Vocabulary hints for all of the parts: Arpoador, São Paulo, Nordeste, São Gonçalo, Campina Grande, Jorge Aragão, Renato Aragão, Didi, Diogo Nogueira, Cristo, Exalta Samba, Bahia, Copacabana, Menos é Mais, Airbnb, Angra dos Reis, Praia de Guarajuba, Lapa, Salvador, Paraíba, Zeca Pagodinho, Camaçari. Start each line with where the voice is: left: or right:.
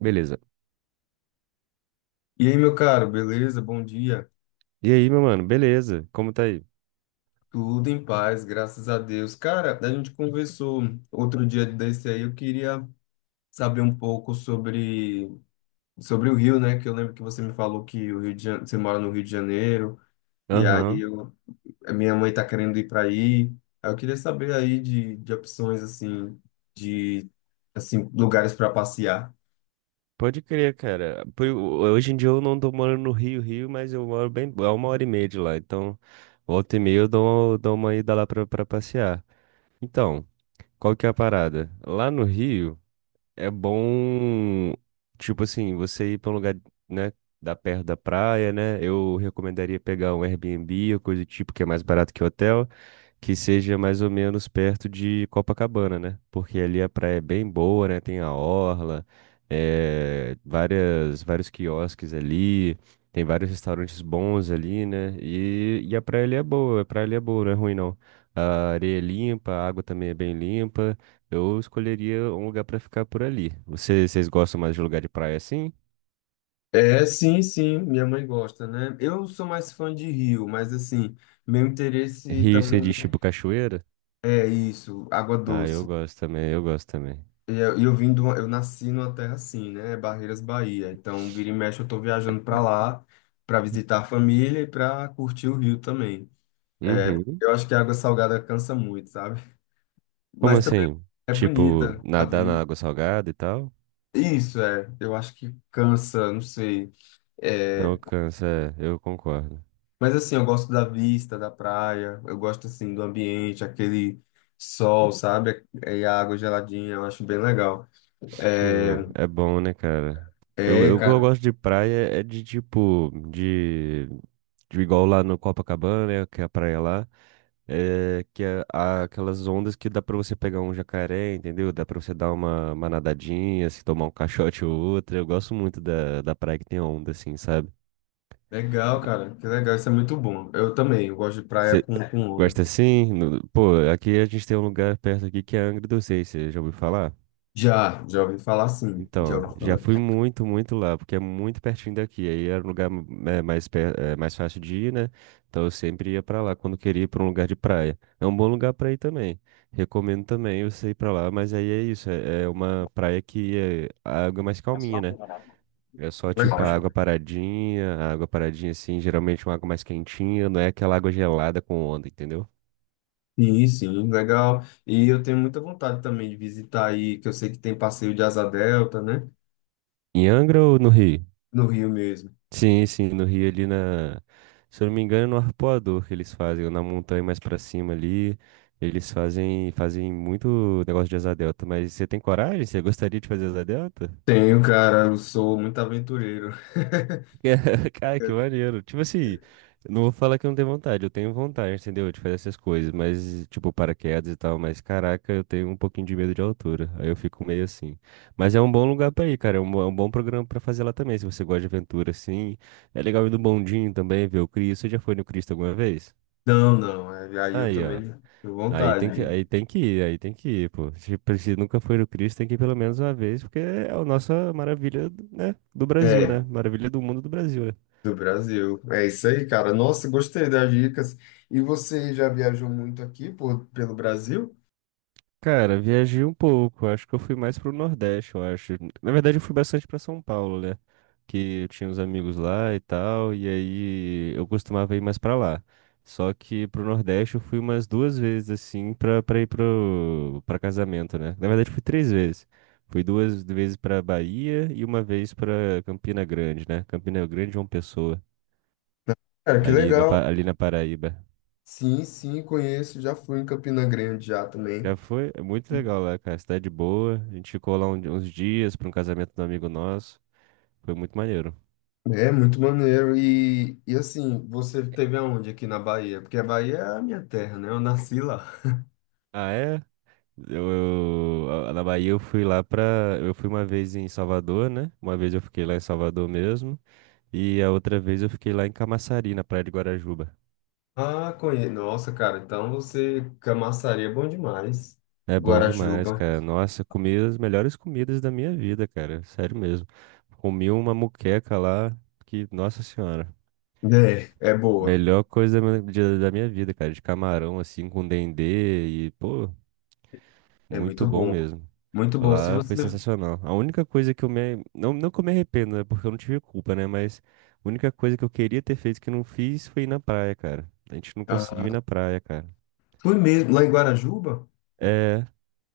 right: Beleza.
left: E aí, meu caro, beleza? Bom dia.
right: E aí, meu mano, beleza? Como tá aí?
left: Tudo em paz, graças a Deus. Cara, a gente conversou outro dia desse aí, eu queria saber um pouco sobre o Rio, né? Que eu lembro que você me falou que o Rio de Janeiro, você mora no Rio de Janeiro, e aí
right: Aham.
left: eu, a minha mãe tá querendo ir para aí. Aí eu queria saber aí de opções, assim, de assim, lugares para passear.
right: Pode crer, cara. Hoje em dia eu não tô morando no Rio, Rio, mas eu moro bem, é 1h30 de lá. Então, volta e meia eu dou uma ida lá pra passear. Então, qual que é a parada? Lá no Rio é bom, tipo assim, você ir pra um lugar, né, da perto da praia, né? Eu recomendaria pegar um Airbnb ou coisa do tipo, que é mais barato que hotel, que seja mais ou menos perto de Copacabana, né? Porque ali a praia é bem boa, né? Tem a orla, vários quiosques ali, tem vários restaurantes bons ali, né? E a praia ali é boa, a praia ali é boa, não é ruim não. A areia é limpa, a água também é bem limpa. Eu escolheria um lugar pra ficar por ali. Vocês gostam mais de lugar de praia assim?
left: É, sim, sim, minha mãe gosta, né? Eu sou mais fã de Rio, mas assim, meu interesse.
right: Rio seria tipo cachoeira?
left: É isso, água
right: Ah, eu
left: doce.
right: gosto também, eu gosto também.
left: E eu vim de uma- eu nasci numa terra assim, né? Barreiras, Bahia. Então, vira e mexe, eu tô viajando pra lá pra visitar a família e pra curtir o Rio também. É,
right: Uhum.
left: eu acho que a água salgada cansa muito, sabe?
right: Como
left: Mas também
right: assim?
left: é
right: Tipo,
left: bonita a
right: nadar na
left: vida.
right: água salgada e tal?
left: Isso é, eu acho que cansa, não sei. É,
right: Não cansa, é, eu concordo.
left: mas assim, eu gosto da vista da praia, eu gosto assim do ambiente, aquele sol, sabe? E a água geladinha, eu acho bem legal.
right: Pô,
left: É,
right: é bom, né, cara? Eu, eu,
left: é,
right: eu
left: cara.
right: gosto de praia, é de tipo, de igual lá no Copacabana, né, que é a praia lá, é que é aquelas ondas que dá pra você pegar um jacaré, entendeu? Dá pra você dar uma nadadinha, se tomar um caixote ou outra. Eu gosto muito da praia que tem onda, assim, sabe?
left: Legal, cara. Que legal. Isso é muito bom. Eu também. Eu gosto de praia
right: Você
left: com onda.
right: gosta assim? Pô, aqui a gente tem um lugar perto aqui que é Angra dos Reis, você já ouviu falar?
left: Já, já ouvi falar, sim. Já
right: Então,
left: ouvi
right: já
left: falar.
right: fui muito, muito lá, porque é muito pertinho daqui. Aí era um lugar mais fácil de ir, né? Então eu sempre ia pra lá quando queria ir pra um lugar de praia. É um bom lugar pra ir também. Recomendo também você ir pra lá, mas aí é isso. É uma praia que é a água é mais calminha, né? É só tipo
left: Legal.
right: a água paradinha assim, geralmente uma água mais quentinha, não é aquela água gelada com onda, entendeu?
left: Sim, sim, legal. E eu tenho muita vontade também de visitar aí, que eu sei que tem passeio de Asa Delta, né?
right: Em Angra ou no Rio?
left: No Rio mesmo.
right: Sim, sim, no Rio ali na. Se eu não me engano, é no Arpoador que eles fazem, ou na montanha mais pra cima ali. Eles fazem muito negócio de asa delta, mas você tem coragem? Você gostaria de fazer asa delta?
left: Tenho, cara. Eu sou muito aventureiro.
right: Cara, que maneiro. Tipo assim, eu não vou falar que eu não tenho vontade, eu tenho vontade, entendeu? De fazer essas coisas, mas, tipo, paraquedas e tal, mas caraca, eu tenho um pouquinho de medo de altura. Aí eu fico meio assim. Mas é um bom lugar pra ir, cara. É um bom programa pra fazer lá também, se você gosta de aventura, assim. É legal ir no bondinho também, ver o Cristo. Você já foi no Cristo alguma vez?
left: Não, não. É, aí eu
right: Aí, ó.
left: também tenho vontade.
right: Aí tem que ir, aí tem que ir, pô. Tipo, se nunca foi no Cristo, tem que ir pelo menos uma vez, porque é a nossa maravilha, né, do Brasil, né?
left: É,
right: Maravilha do mundo do Brasil, né?
left: do Brasil. É isso aí, cara. Nossa, gostei das dicas. E você já viajou muito aqui por, pelo Brasil?
right: Cara, viajei um pouco. Acho que eu fui mais pro Nordeste, eu acho. Na verdade, eu fui bastante pra São Paulo, né? Que eu tinha uns amigos lá e tal, e aí eu costumava ir mais pra lá. Só que pro Nordeste eu fui umas duas vezes, assim, pra ir pra casamento, né? Na verdade, fui três vezes. Fui duas vezes pra Bahia e uma vez pra Campina Grande, né? Campina Grande é uma pessoa,
left: Cara, que
right: ali na,
left: legal.
right: Pa- ali na Paraíba.
left: Sim, sim, conheço. Já fui em Campina Grande já também.
right: Já foi, é muito legal lá, cara. Cidade boa. A gente ficou lá uns dias para um casamento de um amigo nosso. Foi muito maneiro.
left: É muito maneiro. E assim, você teve aonde aqui na Bahia? Porque a Bahia é a minha terra, né? Eu nasci lá.
right: Ah, é? Na Bahia eu fui lá pra. Eu fui uma vez em Salvador, né? Uma vez eu fiquei lá em Salvador mesmo. E a outra vez eu fiquei lá em Camaçari, na Praia de Guarajuba.
left: Ah, conheço. Nossa, cara, então você. Camaçari é bom demais.
right: É bom demais,
left: Guarajuba.
right: cara. Nossa, comi as melhores comidas da minha vida, cara. Sério mesmo. Comi uma muqueca lá que, nossa senhora.
left: É, é boa.
right: Melhor coisa da minha vida, cara, de camarão assim com dendê e, pô,
left: É muito
right: muito bom
left: bom.
right: mesmo.
left: Muito bom. Se
right: Lá foi
left: você.
right: sensacional. A única coisa que eu me. Não, não que eu me arrependo, né? Porque eu não tive culpa, né? Mas a única coisa que eu queria ter feito que eu não fiz foi ir na praia, cara. A gente não
left: Ah,
right: conseguiu ir na praia, cara.
left: fui mesmo lá em Guarajuba?
right: É,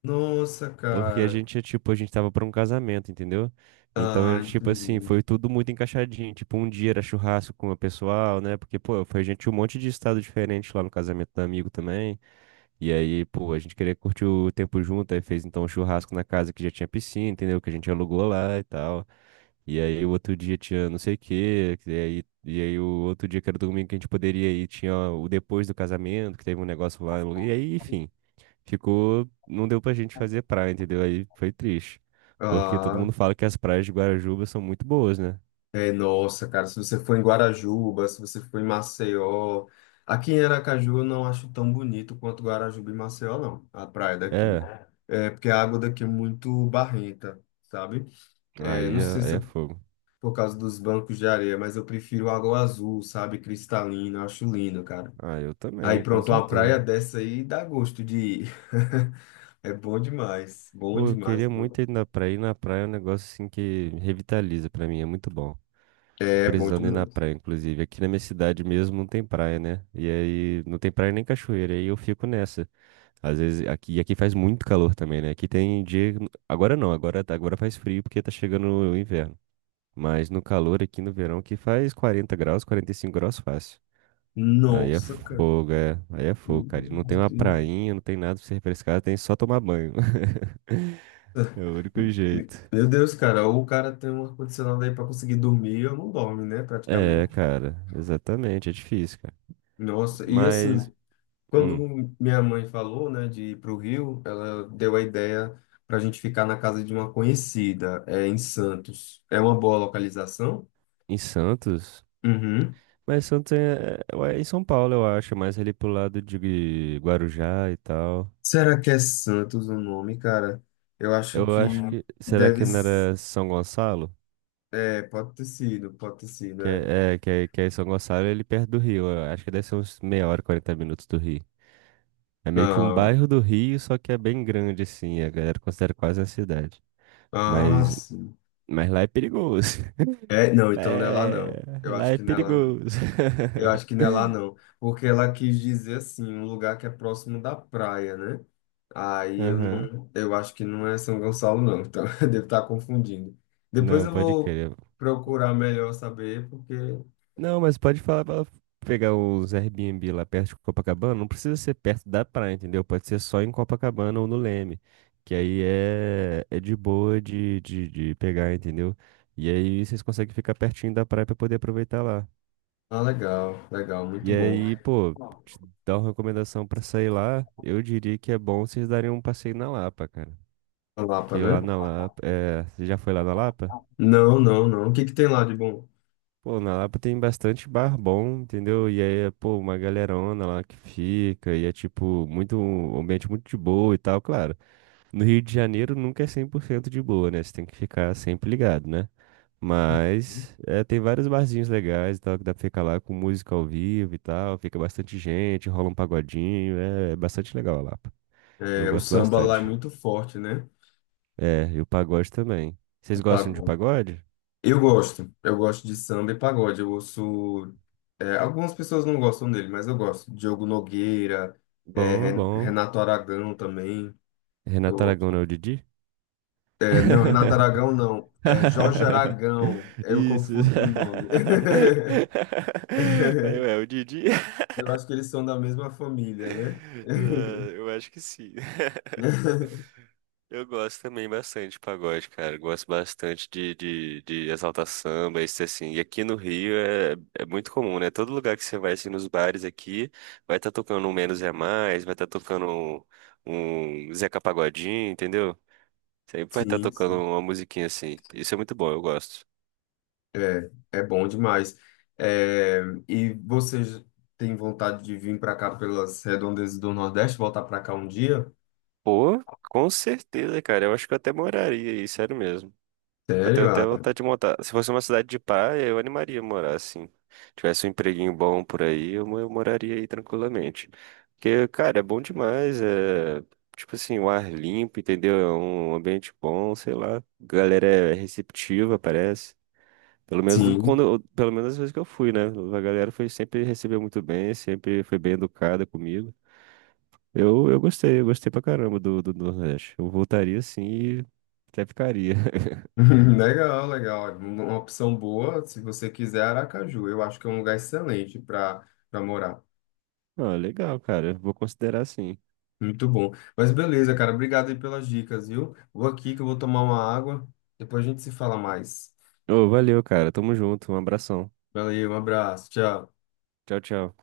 left: Nossa,
right: porque a
left: cara.
right: gente, é, tipo, a gente tava pra um casamento, entendeu? Então,
left: Ah,
right: era tipo assim,
left: entendi.
right: foi tudo muito encaixadinho. Tipo, um dia era churrasco com o pessoal, né? Porque, pô, foi gente de um monte de estado diferente lá no casamento do amigo também. E aí, pô, a gente queria curtir o tempo junto, aí fez então um churrasco na casa que já tinha piscina, entendeu? Que a gente alugou lá e tal. E aí o outro dia tinha não sei o quê, e aí o outro dia que era domingo que a gente poderia ir, tinha o depois do casamento, que teve um negócio lá, e aí, enfim, ficou, não deu pra gente fazer praia, entendeu? Aí foi triste, porque todo
left: Ah,
right: mundo fala que as praias de Guarajuba são muito boas, né?
left: é, nossa, cara, se você for em Guarajuba, se você for em Maceió, aqui em Aracaju eu não acho tão bonito quanto Guarajuba e Maceió, não, a praia daqui.
right: É,
left: É, porque a água daqui é muito barrenta, sabe? É, não
right: aí
left: sei
right: é, aí
left: se
right: é
left: é
right: fogo.
left: por causa dos bancos de areia, mas eu prefiro água azul, sabe? Cristalina, eu acho lindo, cara.
right: Ah, eu
left: Aí
right: também, com
left: pronto, uma praia
right: certeza.
left: dessa aí dá gosto de ir. É bom demais, bom
right: Pô, eu
left: demais,
right: queria
left: bom.
right: muito ir na praia. Ir na praia é um negócio assim que revitaliza pra mim, é muito bom. Tô
left: É bom
right: precisando ir na
left: demais.
right: praia, inclusive. Aqui na minha cidade mesmo não tem praia, né? E aí não tem praia nem cachoeira, aí eu fico nessa. Às vezes aqui, e aqui faz muito calor também, né? Aqui tem dia, agora não, agora faz frio porque tá chegando o inverno. Mas no calor aqui no verão que faz 40 graus, 45 graus fácil. Aí é
left: Nossa, cara.
right: fogo, é. Aí é fogo, cara. E não tem uma prainha, não tem nada pra se refrescar, tem só tomar banho. É o único jeito.
left: Meu Deus, cara, ou o cara tem um ar-condicionado aí pra conseguir dormir, eu não dorme, né,
right: É,
left: praticamente.
right: cara, exatamente, é difícil, cara.
left: Nossa, e assim,
right: Mas,
left: quando
right: hum,
left: minha mãe falou, né, de ir pro Rio, ela deu a ideia pra gente ficar na casa de uma conhecida, é, em Santos. É uma boa localização?
right: em Santos.
left: Uhum.
right: Mas Santos é em São Paulo, eu acho, mais ali pro lado de Guarujá e tal.
left: Será que é Santos o nome, cara? Eu acho
right: Eu
left: que
right: acho que. Será
left: deve.
right: que não
left: S-,
right: era São Gonçalo?
left: é, pode ter sido,
right: Que
left: é.
right: é, é, que é, que é em São Gonçalo, ele perto do Rio. Eu acho que deve ser uns meia hora, 40 minutos do Rio. É meio que um
left: Não.
right: bairro do Rio, só que é bem grande, assim. A galera considera quase uma cidade.
left: Ah,
right: Mas,
left: sim.
right: mas lá é perigoso.
left: É, não,
right: Lá
left: então não é lá
right: é,
left: não. Eu
right: lá
left: acho
right: é
left: que não é lá não.
right: perigoso.
left: Eu acho que não é lá não, porque ela quis dizer assim, um lugar que é próximo da praia, né? Aí eu
right: Aham.
left: não, eu acho que não é São Gonçalo não, então eu devo estar confundindo. Depois
right: Não,
left: eu
right: pode
left: vou
right: crer.
left: procurar melhor saber, porque
right: Não, mas pode falar pra ela pegar os Airbnb lá perto de Copacabana. Não precisa ser perto da praia, entendeu? Pode ser só em Copacabana ou no Leme. Que aí é de boa de pegar, entendeu? E aí vocês conseguem ficar pertinho da praia pra poder aproveitar lá.
left: ah, legal, legal, muito
right: E
left: bom.
right: aí, pô, te dar uma recomendação pra sair lá, eu diria que é bom vocês darem um passeio na Lapa, cara.
left: A Lapa,
right: Que
left: né?
right: lá na Lapa, é, você já foi lá na Lapa?
left: Não, não, não. O que que tem lá de bom?
right: Pô, na Lapa tem bastante bar bom, entendeu? E aí é, pô, uma galerona lá que fica, e é, tipo, muito, um ambiente muito de boa e tal, claro. No Rio de Janeiro nunca é 100% de boa, né? Você tem que ficar sempre ligado, né? Mas é, tem vários barzinhos legais e tal, que dá pra ficar lá com música ao vivo e tal, fica bastante gente, rola um pagodinho, é bastante legal a Lapa. Eu
left: É, o
right: gosto
left: samba lá é
right: bastante.
left: muito forte, né?
right: É, e o pagode também. Vocês
left: O
right: gostam de
left: pagode.
right: pagode?
left: Eu gosto de samba e pagode. Eu ouço. É, algumas pessoas não gostam dele, mas eu gosto. Diogo Nogueira, é,
right: Bom,
left: Ren-
right: bom.
left: Renato Aragão também. Eu
right: Renato Aragão não é
left: gosto.
right: o Didi?
left: É, não, Renato Aragão não. É Jorge Aragão. Eu
right: Isso.
left: confundi o nome.
right: Aí, ué, o Didi.
left: Eu acho que eles são da mesma família, né?
right: Ah, eu acho que sim. Eu gosto também bastante de pagode, cara. Gosto bastante de Exalta Samba, isso assim. E aqui no Rio é muito comum, né? Todo lugar que você vai, assim, nos bares aqui, vai estar tocando um Menos é Mais, vai estar tocando um Zeca Pagodinho, entendeu? Sempre vai estar
left: Sim,
right: tocando
left: sim.
right: uma musiquinha assim. Isso é muito bom, eu gosto.
left: É, é bom demais. É, e você j- tem vontade de vir para cá pelas redondezas do Nordeste, voltar para cá um dia?
right: Pô, com certeza, cara. Eu acho que eu até moraria aí, sério mesmo. Eu tenho
left: Sério?
right: até
left: Ah,
right: vontade de montar. Se fosse uma cidade de praia, eu animaria a morar, assim. Tivesse um empreguinho bom por aí, eu moraria aí tranquilamente. Porque, cara, é bom demais. É, tipo assim, o ar limpo, entendeu? É um ambiente bom, sei lá. A galera é receptiva, parece. Pelo menos do-
left: sim.
right: quando, eu- pelo menos as vezes que eu fui, né? A galera foi sempre recebeu muito bem, sempre foi bem educada comigo. Eu gostei, eu gostei pra caramba do Nordeste. Eu voltaria sim e até ficaria.
left: Legal, legal. Uma opção boa, se você quiser, Aracaju. Eu acho que é um lugar excelente para para morar.
right: Ah, legal, cara. Vou considerar sim.
left: Muito bom. Mas beleza, cara. Obrigado aí pelas dicas, viu? Vou aqui que eu vou tomar uma água. Depois a gente se fala mais.
right: Ô, valeu, cara. Tamo junto. Um abração.
left: Valeu, um abraço. Tchau.
right: Tchau, tchau.